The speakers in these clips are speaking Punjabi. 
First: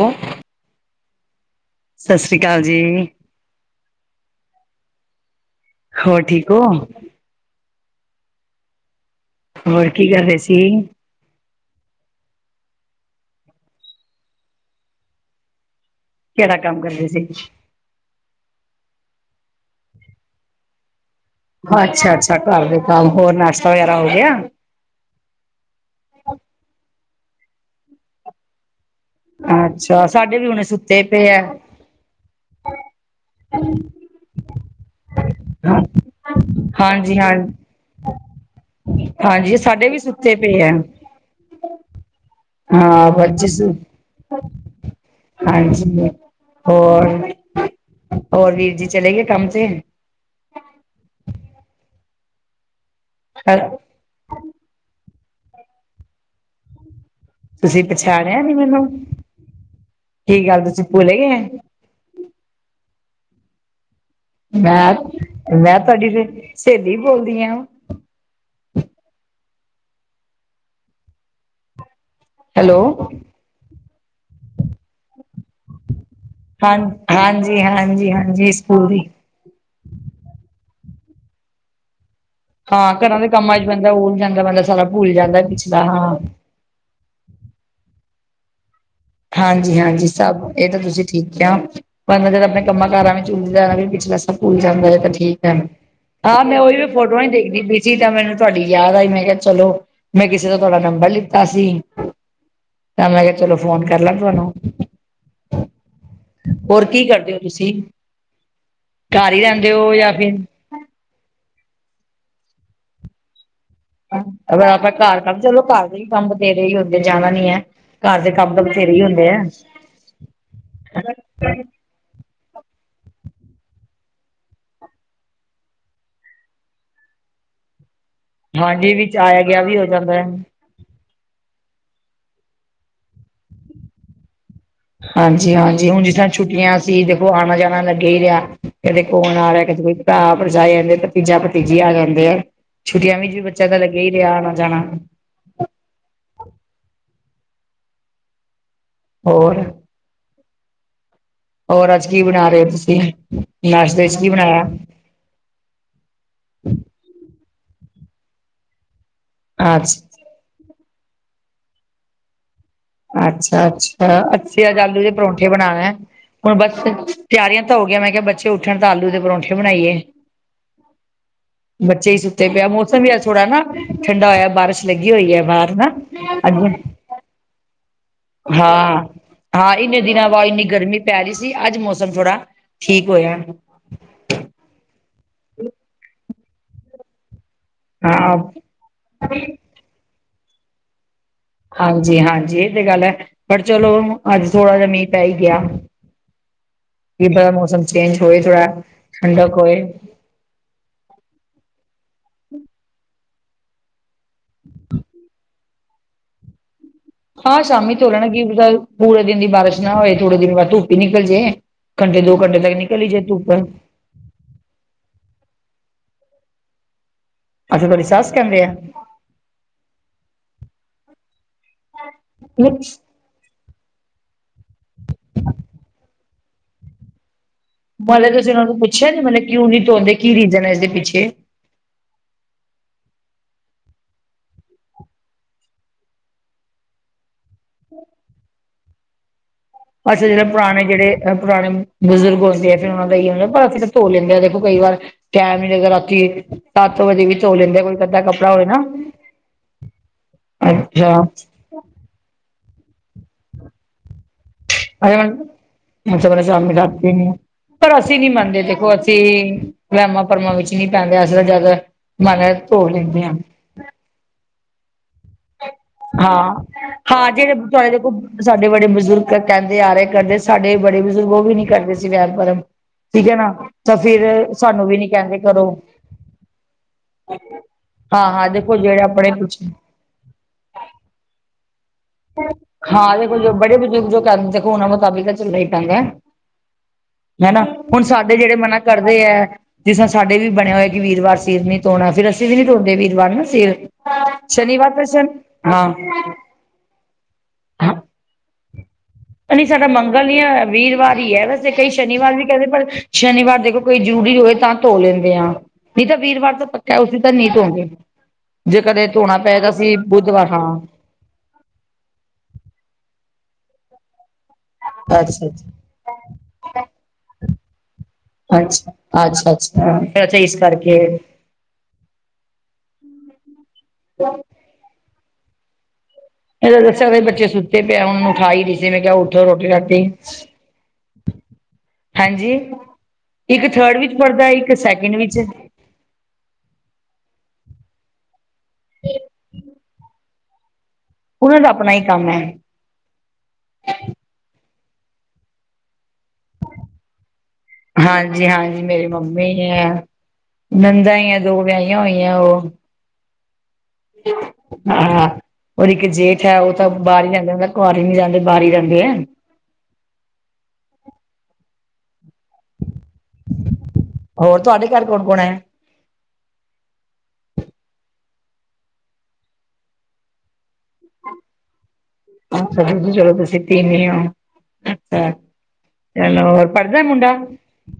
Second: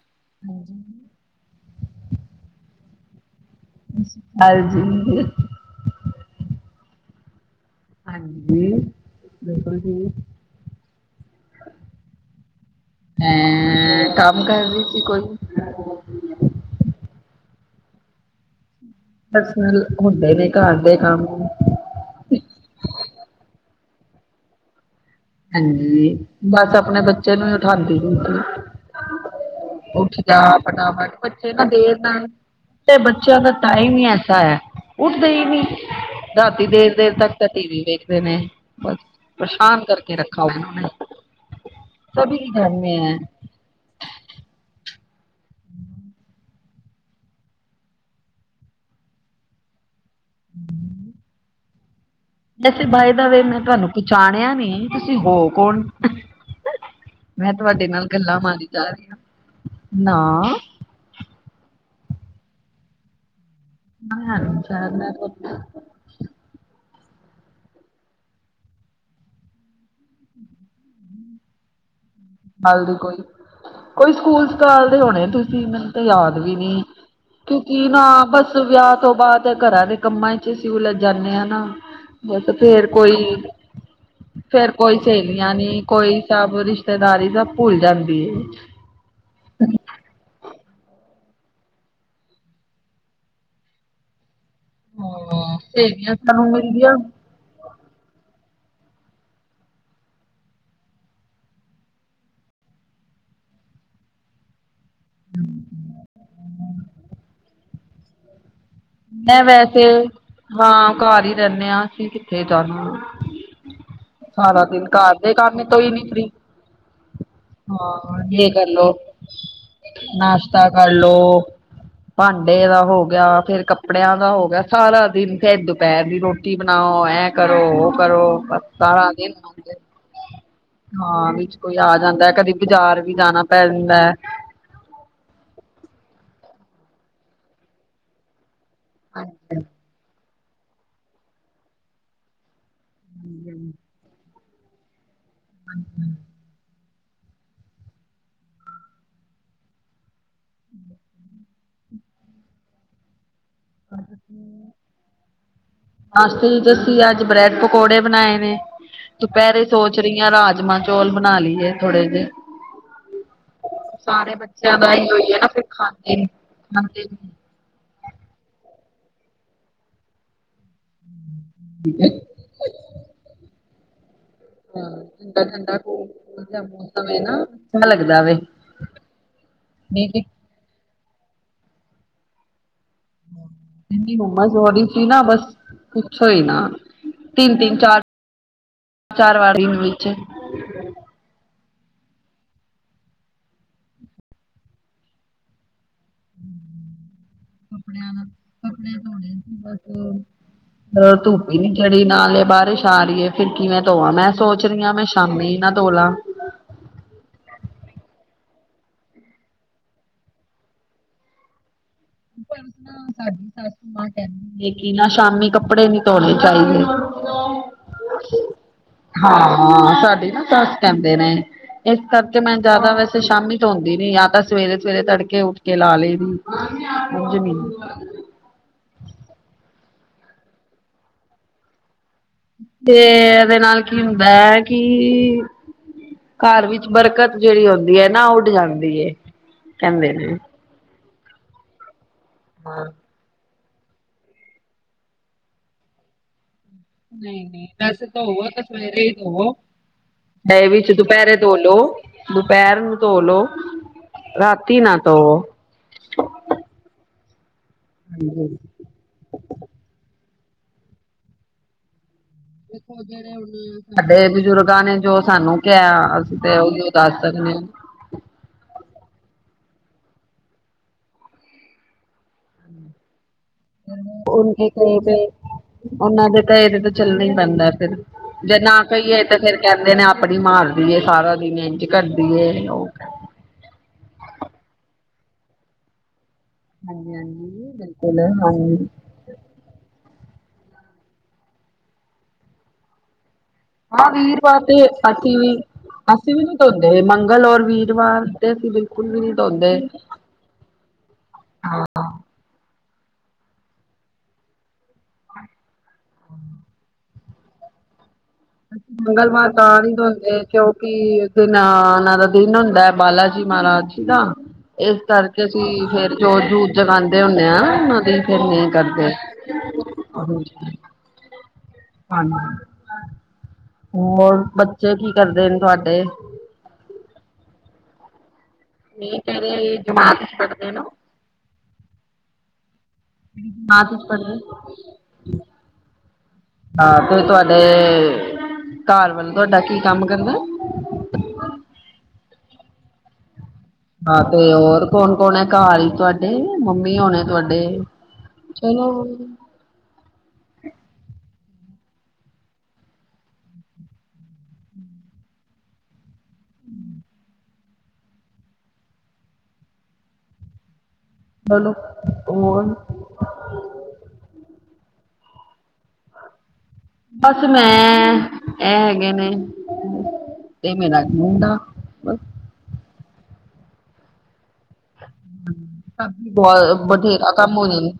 ਹੈਂ? ਹਾਂਜੀ। ਸਤਿ ਸ਼੍ਰੀ ਅਕਾਲ ਜੀ। ਸਤਿ ਸ਼੍ਰੀ ਅਕਾਲ ਜੀ। ਹੋਰ ਠੀਕ ਹੋ? ਹਾਂਜੀ। ਬਿਲਕੁਲ ਹੋਰ ਕੀ ਠੀਕ। ਕਰ ਰਹੇ ਸੀ? ਮੈਂ ਕੰਮ ਕਰ ਰਹੀ ਸੀ ਕੋਈ। [inaudible] ਕਿਹੜਾ ਕੰਮ ਕਰਦੇ ਸੀ? ਬਸ ਹੁੰਦੇ ਨੇ ਘਰ ਦੇ ਕੰਮ। ਅੱਛਾ, ਅੱਛਾ ਘਰ ਦੇ ਕੰਮ ਹੋਰ ਨਾਸ਼ਤਾ ਵਗੈਰਾ ਹੋ ਗਿਆ? ਹਾਂਜੀ ਬਸ। ਆਪਣੇ ਬੱਚੇ ਨੂੰ ਹੀ ਉਠਾਉਂਦੀ ਪਈ ਸੀ। ਅੱਛਾ, ਉੱਠ ਸਾਡੇ ਜਾ ਵੀ ਹੁਣੇ ਸੁੱਤੇ ਫਟਾਫਟ ਪਏ ਐ। ਬੱਚੇ ਤਾਂ ਦੇਰ ਨਾਲ਼। ਤੇ ਬੱਚਿਆਂ ਦਾ ਟਾਇਮ ਹੀ ਐਸਾ ਹੈ। ਉੱਠਦੇ ਹੀ ਨੀਂ। ਰਾਤੀਂ ਦੇਰ ਦੇਰ ਹਾਂਜੀ ਹਾਂ ਤੱਕ ਤਾਂ ਟੀ ਵੀ ਵੇਖਦੇਂ ਨੇਂ। ਹਾਂਜੀ ਸਾਡੇ ਵੀ। ਸੁੱਤੇ ਰੱਖਾਂ ਪਏ ਐ। ਬਣਾਉਣੇ। ਸਭ ਕੀ ਘਰ ਮੇਂ ਹੈਂ। ਜਿਸ ਦਿਨ। ਹਾਂਜੀ ਹੋਰ। ਹੋਰ ਵੀਰ ਜੀ ਚਲੇਂ ਗਏ ਕੰਮ ਤੇ। ਹੂੰ। ਵੈਸੇ ਬਾਈ ਦਾ ਵੇਅ ਮੈਂ ਤੁਹਾਂਨੂੰ ਪਛਾਣਿਆਂ ਨੀਂ ਤੁਸੀਂ ਹੋ ਕੌਂਣ। ਮੈਂ ਤੁਸੀਂ ਤੁਹਾਡੇ ਨਾਲ਼ ਗੱਲਾਂ ਪਛਾਣਿਆ ਨੀ ਮਾਰੀ ਜਾਂ ਮੈਨੂੰ, ਰਹੀਂ ਹਾਂ ਕੀ ਨਾਂਅ ਗੱਲ ਤੁਸੀਂ ਭੁੱਲ ਗਏ। ਮੈਂ, ਮੈਂ ਤੁਹਾਡੀ ਸਹੇਲੀ ਬੋਲਦੀ ਹਾਂ। ਨਾਲ਼ ਦੀ ਹੈਲੋ ਕੋਈ। ਕੋਈ ਸਕੂਲ ਸਕਾਲਦੇ ਹੋਣੇਂ ਤੁਸੀਂ ਮੈਂਨੂੰ ਤਾਂ ਯਾਦ ਵੀ ਹਾਂ ਨੀਂ। ਹਾਂਜੀ ਕਿਉਂਕਿ ਨਾ ਹਾਂਜੀ ਹਾਂਜੀ ਬਸ ਸਕੂਲ ਵਿਆਹ ਦੀ ਤੋਂ ਬਾਅਦ ਘਰਾਂ ਦੇ। ਕੰਮਾਂ ਚ ਅਸੀਂ ਉਲਝ ਜਾਂਦੇਂ ਹਾਂ ਨਾ। ਬਸ ਫ਼ਿਰ ਹਾਂ ਘਰਾਂ ਕੋਈ। ਦੇ ਕੰਮਾਂ ਚ ਬੰਦਾ ਉਲ ਜਾਂਦਾ ਬੰਦਾ ਫ਼ਿਰ ਸਾਰਾ ਕੋਈ ਭੁੱਲ ਜਾਂਦਾ ਸਹੇਲੀਆਂ ਪਿਛਲਾ ਨੀਂ ਹਾਂ ਕੋਈ ਸਭ ਰਿਸ਼ਤ ਰਿਸ਼ਤੇਦਾਰੀ ਤਾਂ ਭੁੱਲ ਜਾਂਦੀ ਏ। ਹਾਂਜੀ, ਹਾਂਜੀ ਸਭ ਇਹ ਤਾਂ ਤੁਸੀਂ ਠੀਕ ਕਿਹਾ। ਬੰਦਾ ਉਨ੍ਹਾਂ ਚਿਰ ਆਪਣੇ ਕੰਮਾਂ ਕਾਰਾਂ ਵਿੱਚ ਉਲਝਿਆ ਰਵੇ ਵਿੱਚ ਬਸ। ਸਕੂਲ ਜਾਂਦਾ ਹੈਂ ਤਾਂ ਠੀਕ ਹੈਂ। ਹਾਂ ਸਹੇਲੀਆਂ ਹਾਂ ਸਾਨੂੰ ਮੈਂ ਉਹੀਓ ਮਿਲਦੀਆਂ ਫ਼ੋਟੋਆਂ ਦੇਖਦੀ ਪਈ ਸੀ। ਤਾਂਹੀਂ ਤਾਂ ਮੈਂਨੂੰ ਤੁਹਾਡੀ ਯਾਦ ਆਈਂ। ‌ਮੈਂ ਕਿਹਾ ਚੱਲੋਂ। ਮੈਂ ਕਿਸ਼ੇ ਤੋਂ ਤੁਹਾਡਾ ਨੰਬਰ ਲਿੱਤਾ ਸੀ। ਤਾਂ ਮੈਂ ਕਿਹਾਂ ਚਲੋ ਫ਼ੋਨ। ਕਰ ਲੈ ਤੁਹਾਂਨੂੰ। ਹੋਰ ਕੀ ਕਰਦੇਂ ਹੋ ਤੁਸੀਂ। ਘਰ ਹੀ ਮੈਂ ਰਹਿੰਦੇ ਵੈਸੇ ਹੋ ਜਾਂ ਫਿਰ ਹਾਂ। ਘਰ ਹੀ ਰਹਿੰਦੇਂ ਆ ਅਸੀਂ ਕਿੱਥੇ ਜਾਂਣਾਂ। ਮੈਂ ਕਿਹਾਂ ਘਰ ਕੰਢ ਚਲੋਂ। ਘਰ ਤੋਂ ਹੀ ਵਾਲੇ ਨੀ ਕੰਮ ਫ੍ਰੀ ਵੀ ਤੇਰੇ ਹੁੰਦੇ। ਜਾਣਾਂ ਨੀਂ ਹੈਂ। ਹਾਂ ਘਰ ਦੇ ਯੇ ਕੰਮ ਮੱਤਲਬ ਕਰਲੋ ਬਥੇਰੇ ਹੀ ਹੁੰਦੇ ਹੈਂ। ਨਾਸ਼ਤਾ ਕਰਲੋ ਭਾਂਡੇ ਦਾ ਹੋ ਗਿਆਂ ਫ਼ਿਰ ਕੱਪੜ ਕੱਪੜਿਆਂ ਦਾ ਹੋ ਗਿਆਂ। ਸਾਰਾ ਦਿਨ ਫ਼ਿਰ ਦੁਪਹਿਰ ਦੀ ਰੋਟੀ ਬਣਾਓ ਐ ਕਰੋਂ ਉਹ ਕਰੋਂ। ਬਸ ਹਾਂਜੀ ਸਾਰਾਂ ਵਿੱਚ ਦਿਨ ਆਇਆ ਗਿਆ ਸਤਾਉਂਦੇ। ਵੀ ਹੋ ਜਾਂਦਾ ਹੈ। ਹਾਂ ਵਿੱਚ ਕੋਈ ਆ ਜਾਂਦਾਂ ਕਦੀਂ ਬਾਜ਼ਾਰ ਵੀ ਜਾਣਾਂ ਪੈਂ ਜਾਂਦਾ ਐਂ। ਹਾਂਜੀ, ਹਾਂਜੀ ਹੁਣ ਜਿਸ ਤਰ੍ਹਾਂ ਛੁੱਟੀਆਂ ਸੀ। ਦੇਖੋਂ ਆਉਣਾਂ ਜਾਣਾਂ ਲੱਗੇਂ ਹੀ ਰਿਹਾਂ। ਕਦੇ ਕੌਣ ਆ ਰਿਹਾਂ। ਕਦੇ ਕੋਈ ਭਰਾ ਭਰਜਾਈ ਆ ਜਾਂਦੇਂ। ਭਤੀਜਾ ਭਤੀਜੀ ਆ ਜਾਂਦੇ ਆ। ਛੁੱਟੀਆਂ ਵਿਚ ਬੱਚਿਆਂ ਦਾ ਲੱਗਿਆਂ ਹੀ ਰਿਹਾਂ ਆਉਣਾਂ ਜਾਣਾਂ। [inaudible] ਹੋਰ। ਹੋਰ ਅੱਜ ਕੀ ਬਣਾ ਰਹੇ ਹੋ ਤੁਸੀਂ ਨਾਸ਼ਤੇ ਇਚ ਕੀ ਬਣਾਇਆ ਨਾਸ਼ਤੇ ਚ ਅਸੀਂ ਅੱਜ ਬ੍ਰੈਡ ਪਕੌੜੇ ਬਣਾਏ ਨੇ ਦੁਪਹਿਰੇ ਸੋਚ ਅੱਜ ਰਹੀ ਹ ਰਾਜਮਾਂ ਚੌਲ ਬਣਾ ਲਈਏ, ਥੋੜੇ ਜਿਹੇ ਅੱਛਾ-ਅੱਛਾ। ਅੱਛੇਜ ਬੱਚਿਆਂ ਦਾ ਆਲੂ ਹੀ ਦੇ ਹੋਈ ਹੈ ਨਾ ਪਰੌਠੇ ਫਿਰ ਬਣਾਣਾ। ਖਾਂਦੇ ਨੀ ਹੁਣ ਬਸ ਖਾਂਦੇ ਨੀ ਤਿਆਰੀਆਂ ਹੋ ਗਿਆ ਮੈਂ ਕਿਹਾ ਬੱਚੇ ਉੱਠਣ ਤਾਂ ਆਲੂ ਦੇ ਪਰੌਂਠੇ ਬਣਾਈਏ। ਬੱਚੇ ਸੁ ਤੇ ਪਿਆ ਮੌਸਮ ਵੀ ਅਜ ਥੋੜਾ ਨਾ। ਠੰਡਾ ਹੋਇਆ ਬਾਰਿਸ਼ ਹਾਂ ਲੱਗੀ ਹੋਈ ਹੈ ਬਾਹਰ ਨਾ। ਅੱਜ ਸਵੇ ਨਾ ਲੱਗਦਾ ਵੇ ਹਾਂ। ਹਾਂ ਇੰਨੇ ਨਹੀਂ ਤੇ ਦਿਨਾਂ ਬਾਅਦ ਇੰਨੀ ਗਰਮੀ ਪੈ ਰਹੀ ਸੀ। ਅੱਜ ਮੌਸਮ ਥੋੜ੍ਹਾ ਠੀਕ ਹੋਇਆ ਇਨੀ ਹੂਮਸ ਹੋ ਰੀ ਸੀ ਨਾ। ਬਸ, ਪੁਛੋ ਹੀ ਨਾ। ਤਿੰਨ ਤਿੰਨ ਚਾਰ- ਹਾਂ। ਚਾਰ ਵਾਰੀਂ ਨੂੰ ਵਿੱਚ। ਹਾਂਜੀ ਹਾਂਜੀ ਇਹ ਤੇ ਗੱਲ ਹੈਂ। ਪਰ ਚਲੋਂ ਅੱਜ਼ ਥੋੜ੍ਹਾਂ ਜਿਹਾਂ ਮੀਂਹ ਪੈ ਹੀ ਗਿਆਂ। ਕਿ ਇਦਾਂ ਦਾ ਮੌਸਮ ਚੇਂਜ ਹੋਏ ਥੋੜਾਂ ਠੰਡਕ ਹੋਏ। ਧੁੱਪ ਹੀ ਨੀਂ ਚੜੀ ਨਾਲ਼ੇ ਬਾਰਿਸ਼ ਆ ਰਹੀ ਹੈਂ। ਫ਼ਿਰ ਕਿਵੇਂ ਤੋਵਾਂ ਮੈਂ ਸੋਚ ਰਹੀ ਹਾਂ ਮੈਂ ਸ਼ਾਮੀ ਹੀ ਨਾ ਤੋਲਾਂ। ਹਾਂ ਸ਼ਾਮੀ ਤੋਲਣਾ ਕਿ ਪਤਾਂ ਪੂਰੇ ਦਿਨ ਦੀ ਬਾਰਿਸ਼ ਨਾ ਹੋਏ। ਥੋੜੇ ਦੇਰ ਬਾਅਦ ਧੁੱਪ ਹੀ ਨਿਕਲ਼ ਜੇ। ਘੰਟੇ ਦੋ ਘੰਟੇ ਤੱਕ ਨਿਕਲ ਹੀ ਜੇ ਧੁੱਪ। ਨਾ ਸ਼ਾਮੀ ਕੱਪੜੇ ਨੀ ਧੌਨੇ ਚਾਹੀਦੇ ਅੱਛਾ ਤੁਹਾਡੀ ਸੱਸ ਕਹਿੰਦੇ ਆ ਹਾਂ-ਹਾਂ ਸਾਡੀ ਨਾ ਸੱਸ ਕਹਿੰਦੇ ਨੇ। ਇਸ ਕਰਕੇ ਮੈਂ ਜ਼ਿਆਦਾ ਵੈਸੇ ਮਤਲਬ ਤੇ ਸ਼ਾਮੀ ਧੌੰਦੀ ਨੀ। ਯਾਂ ਤਾਂ ਸਵੇਰੇ-ਸਵੇਰੇ ਤੜਕੇ ਉੱਠ ਕੇ ਲਾ ਲਇ ਦੀ। ਜ਼ਮੀਨ ਮਤਲਬ ਤੁਸੀਂ ਉ ਨੂ ਪੁੱਛਿਆ ਨਇ। ਮਤਲਬ ਕਿਉਂ ਨੀ ਧੋਂਂਦੇ? ਕੀ ਰੀਜ਼ਨ ਹੈ ਇਸਦੇ ਪਿੱਛੇ ਤੇ ਇਹਦੇ ਨਾਲ ਕੀ ਹੁੰਦਾ ਹੈ ਕੀ ਘਰ ਵਿੱਚ ਬਰਕਤ ਜਿਹੜੀ ਹੁੰਦੀ ਹੈ ਨਾ। ਉੱਡ ਜਾਂਦੀ ਏ ਕਹਿੰਦੇ ਅੱਛਾ ਨੇ। ਜਿਹੜੇ ਪੁਰਾਣੇ ਜਿਹੜੇ ਅ ਪੁਰਾਣੇ, ਬਜ਼ੁਰਗ ਹੁੰਦੇ ਆ ਫੇਰ ਉਹਨਾਂ ਦਾ ਹੀ ਹੈ ਨਾ ਪਰ ਫਿਰ ਧੋ ਲੈਂਦੇ ਆ ਦੇਖੋ ਕਈ ਵਾਰ, ਟੈਮ ਨੀ ਲਗਦਾ ਰਾਤੀ ਸੱਤ ਵਜੇ ਵੀ ਧੋ ਨਹੀਂ-ਨਹੀਂ ਲੈਂਦੇ ਕੋਈ ਵੈਸੇ ਅੱਧਾ ਤਾਂ ਹੋਵੋ ਕੱਪੜਾ ਤਾਂ ਹੋਵੇ ਨਾ ਸਵੇੇਰੇ ਹੀ ਦਵੋ ਇਹ ਵਿੱਚ ਅੱਛਾ ਦੁਪਹਿਰੇ ਧੌਲੋ ਦੁਪਹਿਰ ਨੂੰ ਧੋਲੋ। ਰਾਤੀ ਨਾ ਧੋਵੋ ਮੈ ਸਵੇਰੇ, ਸ਼ਾਮੀ, ਰਾਤੀ ਨੁ, ਪਰ ਅਸੀਂ ਨੀ ਮੰਨਦੇ ਦੇਖੋ ਅਸੀਂ ਵੈਮਾਂ, ਭਰਮਾਂ ਵਿੱਚ ਨਹੀਂ ਪੈਂਦੇ ਅਸੀਂ ਤਾਂ ਜ਼ਿਆਦਾ ਧੋ ਲੈਂਦੇ ਹਾਂ ਸਾਡੇ ਬਜ਼ੁਰਗਾਂ ਨੇ ਜੋ ਸਾਨੂੰ ਕਿਹਾ, ਅਸੀਂ ਹਾਂ ਤੇ ਉਹ ਦੱਸ ਹਾਂ ਸਕਦੇ ਹ [inaudible] ਸਾਡੇ ਬੜੇ ਬਜ਼ੁਰਗ ਕਹਿੰਦੇ ਆ ਰਹੇ ਕਰਦੇ ਸਾਡੇ ਬੜੇ ਬਜ਼ੁਰਗ ਉਹ ਵੀ ਨੀ ਕਰਦੇ ਸੀ ਵਹਿਮ ਭਰਮ ਠੀਕ ਹੈ ਨਾ ਤਾਂ ਫਿਰ ਸਾਨੂੰ ਵੀ ਨੀ ਕਹਿੰਦੇ ਕਰੋ ਉਹਨਾਂ ਦੇ ਤਾਂ ਇਹਦੇ ਤਾਂ ਚੱਲਣਾ ਹੀ ਪੈਂਦਾ ਫਿਰ ਹਾਂ ਹਾਂ ਜੇ ਦੇਖੋ ਨਾ ਜਿਹੜੇ ਕਹੀਏ ਆਪਣੇ ਤੇ ਫੇਰ ਕਹਿੰਦੇ ਨੇ ਆਪਣੀ ਮਾਰਦੀ ਏ ਸਾਰਾ ਦਿਨ ਇੰ ਜ ਹਾਂ ਦੇਖੋ ਜੋ ਬੜੇ ਬਜ਼ੁਰਗ ਜੋ ਕੇੰਹਦੇ ਦੇਖੋ ਉਹਨਾਂ ਮੁਤਾਬਿਕ ਚੱਲਣਾ ਹੀ ਪੈਂਦਾ ਹਾਂਜੀ ਹਨਾ। ਹਾਂਜੀ ਹੁਣ ਬਿਲਕੁਲ ਸਾਡੇ ਜਿਹੜੇ ਹਾਂਜੀ। ਮਨਾ ਕਰਦੇ ਜਿਸ ਤਾਂ ਸਾਡੇ ਵੀ ਬਣਿਆ ਹੋਇਆ ਕਿ ਵੀਰਵਾਰ ਸਿਰ ਨੀ ਧੋਣਾ। ਫਿਰ ਅਸੀਂ ਵੀ ਨੀ ਧੋੰਦੇ ਵੀਰਵਾਰ ਨਾ ਸਿਰ ਆਹ ਵੀਰਵਾਰ ਤੇ ਸ਼ਨੀਵਾਰ ਤਾਂ ਸ਼ਨ ਅਸੀ ਵੀ, ਹਾਂ ਅਸੀ ਵੀ ਧੋੰਦੇ। ਮੰਗਲ ਔਰ ਵੀਰਵਾਰ ਤੇ ਅਸੀਂ ਬਿਲਕੁਲ ਵੀ ਨਹੀਂ ਧੋਂਦੇ ਸਾਡਾ ਮੰਗਲ ਯਾ ਵੀਰਵਾਰ ਹੀ ਹੈ। ਵੈਸੇ ਕਈ ਸ਼ਨੀਵਾਰ ਵੀ ਕਹਿੰਦੇ ਪਰ ਸ਼ਨੀਵਾਰ ਦੇਖੋ ਕੋਈ ਜ਼ਰੂਰੀ ਹੋਏ ਤਾਂ ਧੋ ਲੈਂਦੇ ਆਾਂ। ਨਹੀਂ ਤਾਂ ਵੀਰਵਾਰ ਤਾਂ ਪੱਕਾ ਉਸ ਤ ਨੀ ਧੋੰਦੇ ਮੰਗਲਵਾਰ ਤਾਂ ਨੀ ਧੋਂਦੇ ਬੁੱਧਵਾਰ ਹਾਂ ਕਿਉਂਕਿ ਤੇ ਨਾ ੳਨਾ ਦਾ ਦਿਨ ਹੁੰਦਾ ਹੈ। ਬਾਲਾ ਜੀ ਮਹਾਰਾਜ ਜੀ ਦਾ ਇਸ ਕਰਕੇ ਅੱਛਾ ਅੱਛਾ ਅਸੀਂ ਫਿਰ ਜੋਤ ਜੂਤ ਜਗਾਦੇੰ ਹੁੰਨੇ ਹਾਂ। ਉਹਨਾਂ ਦੀ ਫਿਰ ਨਹੀਂ ਕਰਦੇ ਅੱਛਾ-ਅੱਛਾ। ਐਥੇ ਇਸ ਕਰਕੇ ਕੇ ਹਾਂਜੀ ਹੋਰ ਬੱਚੇ ਕੀ ਕਰਦੇ ਨੇ ਤੁਹਾਡੇ ਇਹਨਾ ਦਾ ਅੱਛਾ ਵੇ ਬੱਚੇ ਸੁੱਤੇ ਪਏ ਏ ਉਹਨੂੰ ਉਠਾਈ ਦਿੰਦੇ ਵੇ ਮੈਂ ਕਿਹਾ ਇਹ ਉੱਠ ਰੋਟੀ ਕਿਹੜੇ ਰਾਟੀ ਜਮਾਤ ਚ ਪੜ੍ਹਦੇ ਨਾ ਹਾਂਜੀ ਇੱਕ ਜਮਾਤ ਥਰਡ ਚ ਵਿੱਚ ਪੜ੍ਹਦੇ ਪੜ੍ਹਦਾ ਇੱਕ ਸੈਕਿੰਡ ਵਿੱਚ ਹਾਂ ਤੇ ਤੁਹਾਡੇ ਘਰ ਵਾਲਾ ਤੁਹਾਡਾ ਕੀ ਕੰਮ ਕਰਦਾ ਉਹਨਾਂ ਦਾ ਆਪਣਾ ਹੀ ਕੰਮ ਹੈ ਹਾਂ ਤੇ ਹੋਰ ਕੌਣ ਕੌਣ ਹੈ ਘਾਰ ਹੀ ਤੁਹਾਡੇ ਮੰਮੀ ਹੋਣੇ ਤੁਹਾਡੇ ਹਾਂਜੀ ਹਾਂਜੀ ਮੇਰੀ ਮੰਮੀ ਆ ਨੰਦਾ ਹੀ ਆ ਦੋ ਵਿਆਹੀਆਂ ਹੋਈਆਂ ਉਹ ਹਾਂ ਔਰ ਇੱਕ ਜੇਠ ਹੈ ਉਹ ਤਾਂ ਬਾਹਰ ਹੀ ਰਹੰਦਾ ਹੁੰਦਾ ਘਰ ਹੀ ਨੀ ਰਹੰਦੇ ਬਾਹਰ ਹੀ ਰਹੰਦੇ ਹੈ ਚਲੋ ਉਰ ਹੋਰ ਤੁਹਾਡੇ ਘਰ ਕੌਣ ਕੌਣ ਹੈ ਬਸ ਮੈਂ, ਇਹ ਹੈਗੇ ਨੇ। ਤੇ ਮੇਰਾ ਮੁੰਡਾ ਬਸ ਅੱਛਾ ਦੁਜੀ ਜਗਹ ਤੇ ਸੁਤੀ ਨੀ ਏ ਕਾਫੀ ਹੇਲੋ। ਬਹੁਤ ਪੜਦਾ ਬਥੇਰਾ ਮੁੰਡਾ ਕੰਮ ਹੋ ਜਾਂਦਾ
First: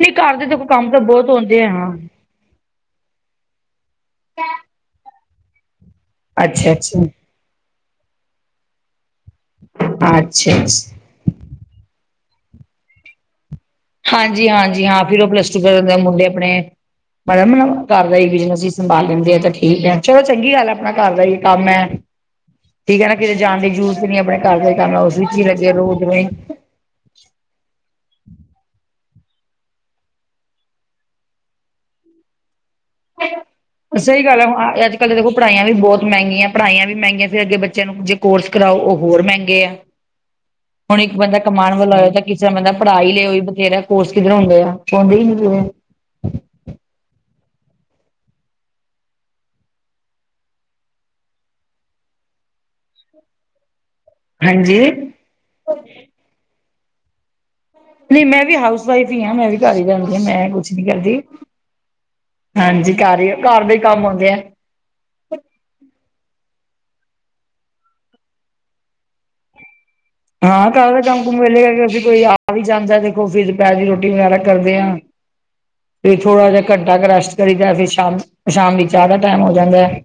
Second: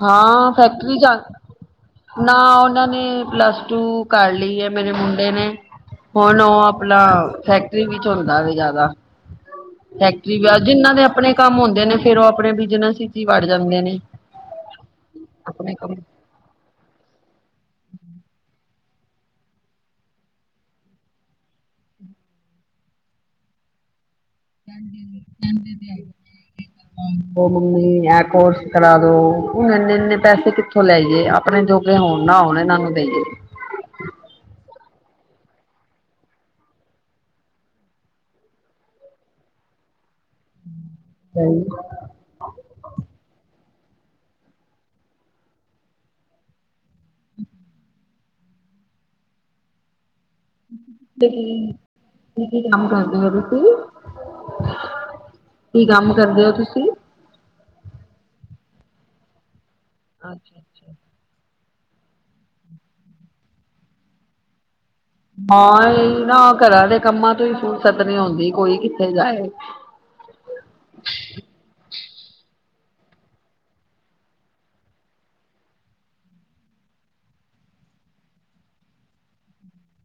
ਨਹੀਂ ਘਰ ਦੇ ਹਾਂ ਦੇਖੋ ਕੰਮ ਫੈਕਟਰੀ ਤਾਂ ਜਾ ਬਹੁਤ ਆਉਂਦੇ ਆ ਹਾਂ ਨਾ ਉਹਨਾਂ ਨੇ ਪਲੱਸ ਟੂ ਕਰ ਲਈ ਹੈ। ਮੇਰੇ ਮੁੰਡੇ ਨੇ ਹੁਣ ਉਹ ਅੱਛਾ ਆਪਣਾ ਅੱਛਾ ਫੈਕਟਰੀ ਵਿੱਚ ਹੁੰਦਾ ਵੇ ਜ਼ਿਆਦਾ ਫੈਕਟਰੀ ਵਿਆ ਅੱਛਾ ਅੱਛਾ ਦੇ ਆਪਣੇ ਕੰਮ ਹੁੰਦੇ ਨੇ ਫੇਰ ਉਹ ਆਪਣੇ ਬਿਜਨਸ ਵਿੱਚ ਹੀ ਵਾੜ ਜਾਂਦੇ ਨੇ ਹਾਂਜੀ ਹਾਂਜੀ ਹਾਂ ਫਿਰ ਓ ਪਲੱਸਟੂ ਆਪਣੇ ਕੰਮ ਕਰਨ ਮੁੰਡੇ ਆਪਣੇ ਮ ਘਰ ਦਾ ਹੀ ਬਿਜਨਸ ਹੀ ਸੰਭਾਲ ਲੈਂਦੇ ਆ ਤਾਂ ਠੀਕ ਹੈ ਚਲੋ ਚੰਗੀ ਗੱਲ ਹੈ ਆਪਣਾ ਘਰ ਦਾ ਹੀ ਕੰਮ ਹੈ ਠੀਕ ਹੈ ਨਾ ਕਿਤੇ ਜਾਣ ਦੀ ਜ਼ਰੂਰ ਨੀ ਆਪਣੇ ਘਰ ਦਾ ਕੰਮ ਉਸ ਵਿੱਚ ਹੀ ਲੱਗੇ ਦੋਵੇਂ ਮੰਮੀ ਇਹ ਕੋਰਸ ਕਰਾ ਦੋ ਹੁਣ ਇੰਨੇ ਇੰਨੇ ਪੈਸੇ ਕਿੱਥੋਂ ਲੇ ਆਈ ਏ ਆਪ ਆਪਣੇ ਜੋਗੇ ਹੋਣ ਨਾਣ ਹੋਣ ਇਹਨਾਂ ਨੂੰ ਦੇਈਏ ਹਾਂ ਸਹੀ ਗੱਲ ਹੁਣ ਅੱਜ ਕੱਲ ਦੇਖੋ ਪੜ੍ਹਾਈਆਂ ਵੀ ਬਹੁਤ ਮਹਿੰਗੀਆਂ ਪੜ੍ਹਾਈਆਂ ਵੀ ਮਹਿੰਗੀਆਂ ਫਿਰ ਅੱਗੇ ਬੱਚਿਆਂ ਨੂੰ ਜ ਕੋਰਸ ਕਰਾਓ ਉਹ ਹੋਰ ਮਹਿੰਗੇ ਆ ਹੁਣ ਇੱਕ ਬੰਦਾ ਕਮਾਉਣ ਤੇ ਵਾਲਾ ਹੋਇਆ ਤਾਂ ਕਿਸ ਤਰ੍ਹਾਂ ਬੰਦਾ ਪੜ੍ਹਾ ਹੀ ਲਿਓ ਬਥੇਰਾ ਕੋਰਸ ਕਿੱਧਰ ਹੁੰਦੇ ਆ ਹੋਂਦੇ ਹੀ ਨ ਤੇ ਕੀ ਕੰਮ ਕਰਦੇ ਹੋ ਤਸੀ ਹਾਂਜੀ ਨਹੀਂ ਕੀ ਕੰਮ ਕਰਦੇ ਹੋ ਤੁਸੀਂ ਨਹੀਂ ਮੈਂ ਵੀ ਹਾਊਸ ਵਾਈਫ ਹੀ ਹਾਂ ਮੈਂ ਵੀ ਘਰ ਹੀ ਰਹਿਣਦੀ ਹਾਂ ਮੈਂ ਅੱਛਾ ਕੁਛ ਨੀ ਅੱਛਾ ਕਰਦੀ ਹਾਂਜੀ ਘਰ ਹੀ ਘਰ ਦੇ ਹੀ ਕੰਮ ਆਉਂਦੇ ਆ ਹਾਂ ਇਹ ਨਾ ਘਰਾਂ ਦੇ ਕੰਮਾਂ ਤੋਂ ਹੀ ਫੁਰਸਤ ਨੀ ਆਉਂਦੀ ਕੋਈ ਕਿੱਥੇ ਜਾਏ [inaudible] ਹਾਂ ਘਰ ਦਾ ਕੰਮ ਕੁਮ ਵੇਲੇਗਾ ਕਿ ਅਸੀਂ ਕੋਈ ਆ ਵੀ ਜਾਂਦਾ ਦੇਖੋ ਫਿਰ ਦੁਪਹਿਰ ਦੀ ਰੋਟੀ ਵਗੈਰਾ ਕਰਦੇ ਹਾਂ [inaudible] ਫਿਰ ਥੋੜਾ ਜਹਾ ਘੰਟਾ ਕੁ ਰੈਸਟ ਕਰੀਦਾ ਫਿਰ ਸ਼ਾਮ ਸ਼ਾਮ ਦੀ ਚਾਹ ਦਾ ਟਾਈਮ ਹੋ ਜਾਂਦਾ ਹੈ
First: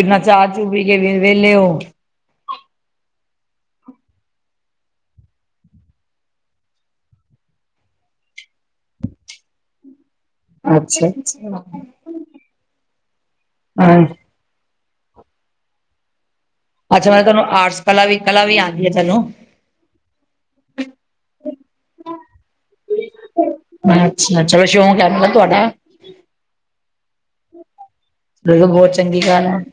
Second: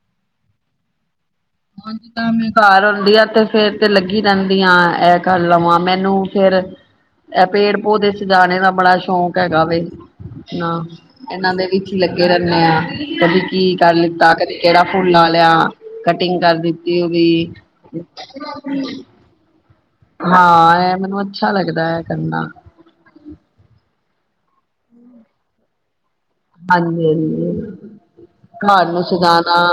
ਏਨਾ ਚਾਹ ਚੂ ਪੀ ਕੇ ਵੀ ਵਹਲੇ ਹੋ ਓਤਾ ਮੇ ਵੀ ਘਰ ਹੁੰਦੀ ਆ ਤੇ ਫੇਰ ਤੇ ਲੱਗੀ ਰਹਿੰਦੀ ਆ ਇਹ ਕਰ ਲਵਾਂ ਮੈਨੂੰ ਫੇਰ ਇਹ ਪੇੜ ਪੌਦੇ ਸਜਾਣੇ ਦਾ ਬੜਾ ਸ਼ੌਕ ਹੈਗਾ ਵੇ ਨਾ ਅੱਛਾ ਇਹਨਾਂ ਦੇ ਵਿੱਚ ਲੱਗੀ ਲਗੇ ਰਹਦੇ ਆ ਕਦੀ ਕੀ ਕਰ ਹਾਂ ਲਿੱਤਾ ਕਦੇ ਕਿਹੜਾ ਫੁੱਲ ਲਾ ਲਿਆ ਕਟਿੰਗ ਕਰ ਦਿੱਤੀ ਉਹ ਅੱਛਾ ਮੈਂ ਤੁਹਾਨੂੰ ਵੀ ਆਰਟਸ ਕਲਾ ਵੀ ਕਲਾ ਵੀ ਆਉਂਦੀ ਹੈ ਤੁਹਾਨੂੰ ਹਾਂ ਇਹ ਮੈਨੂੰ ਅੱਛਾ ਲੱਗਦਾ ਹੈ ਕਰਨਾ ਅੱਛਾ ਚਲੋ ਸ਼ੌਂਕ ਹੈ ਨਾ ਤੁਹਾਡਾ ਹਾਂਜੀ ਹਾਂਜੀ ਘਰ ਬਹੁਤ ਨੂੰ ਚੰਗੀ ਗਾ ਸਜਾਣਾ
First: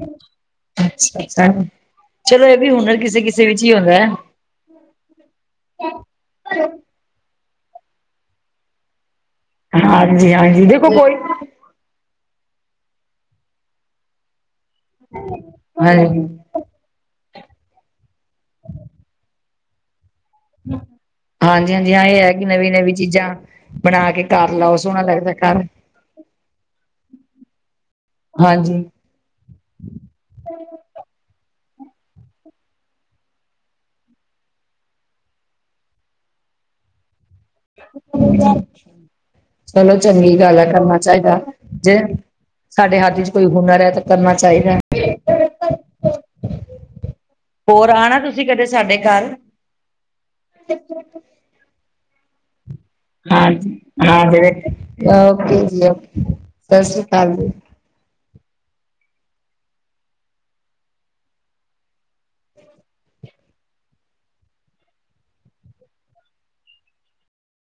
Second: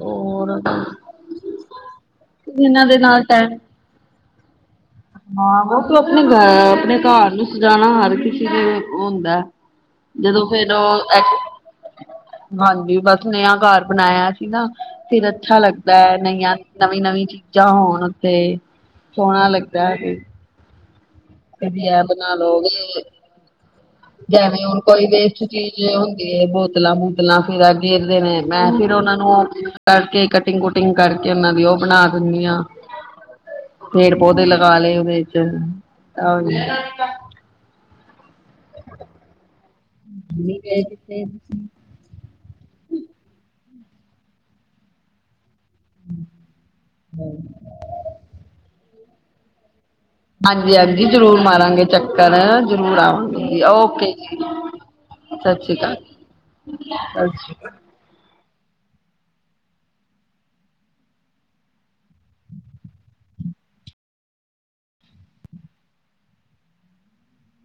ਹੋਰ ਆਾ ਚਲੋ ਇਹ ਵੀ ਇਹਨਾਂ ਹੁਨਰ ਦੇ ਕਿਸੇ ਨਾਲ ਕਿਸੇ ਟਾਈਮ ਵਿੱਚ ਹੀ ਆਉਂਦਾ ਹੇ ਹਾਂ ਉਹ ਤੂੰ ਆਪਣੇ ਆਪਣੇ ਘਰ ਨੂੰ ਸਜਾਉਣਾ ਹਰ ਕਿਸੇ ਨੂੰ ਹੁੰਦਾ ਹਾਂਜੀ ਜਦੋਂ ਹਾਂਜੀ ਫਿਰ ਦੇਖੋ ਕੋਈ ਉਹ ਹਾਂਜੀ ਬੱਸ ਨਯਾਂ ਘਰ ਬਣਾਇਆ ਸੀ ਨਾ ਫਿਰ ਅੱਛਾ ਲੱਗਦਾ ਹੈ ਹਾਂਜੀ ਨੀਆਂ ਨਵੀਂ ਨਵੀਂ ਚੀਜ਼ਾਂ ਹੋਣ ਉੱਥੇ ਸੋਹਣਾ ਲੱਗਦਾ ਹੈ ਹਾਂਜੀ ਕਦੀ ਹਾਂਜੀ ਹਾਂ ਇਹ ਹੈ ਬਣਾ ਕਿ ਨਵੀਂ ਨਵੀਂ ਲਓਗੇ ਚੀਜ਼ਾਂ ਬਣਾ ਕੇ ਘਰ ਜਿਵੇਂ ਲਾਓ ਹੁਣ ਸੋਹਣਾ ਕੋਈ ਲੱਗਦਾ ਵੇਸਟ ਘਰ ਚੀਜ਼ ਹੁੰਦੀ ਹੈ ਬੋਤਲਾਂ ਬੋਤਲਾਂ ਫਿਰ ਗੇਰਦੇ ਨੇ ਮੈਂ ਹਾਂਜੀ ਫਿਰ ਉਹਨਾ ਨੂੰ ਕਰਕੇ ਕਟਿੰਗ ਕੁਟਿੰਗ ਕਰਕੇ ਉਹਨਾਂ ਦੀ ਉਹ ਬਣਾ ਦਿੰਦੀ ਹਾਂ ਪੇੜ ਪੌਦੇ ਲਗਾ ਲਏ ਉਹਦੇ ਚ ਚਲੋ ਚੰਗੀ ਗੱਲ ਆ ਕਰਨਾ ਚਾਹੀਦਾ ਜੇ ਸਾਡੇ ਹੱਥ ਚ ਕੋਈ ਹੁਨਰ ਹੈ ਤਾਂ ਕਰਨਾ ਚਾਹੀਦਾ [inaudible] ਹੋਰ ਆਉਣਾ ਤੁਸੀਂ ਕਦੇ ਸਾਡੇ ਘਰ ਹਾਂਜੀ ਹਾਂਜੀ ਜ਼ਰੂਰ ਮਾਰਾਂਗੇ ਚੱਕਰ ਜ਼ਰੂਰ ਆਵਾਂਗੇ ਹਾਂਜੀ ਓਕੇ ਹਾਂ ਜੀ ਸਤਿ ਓਕੇ ਸ਼੍ਰੀ ਜੀਓ ਅਕਾਲ ਸਤਿ ਸ਼੍ਰੀ ਅਕਾਲ ਜੀ।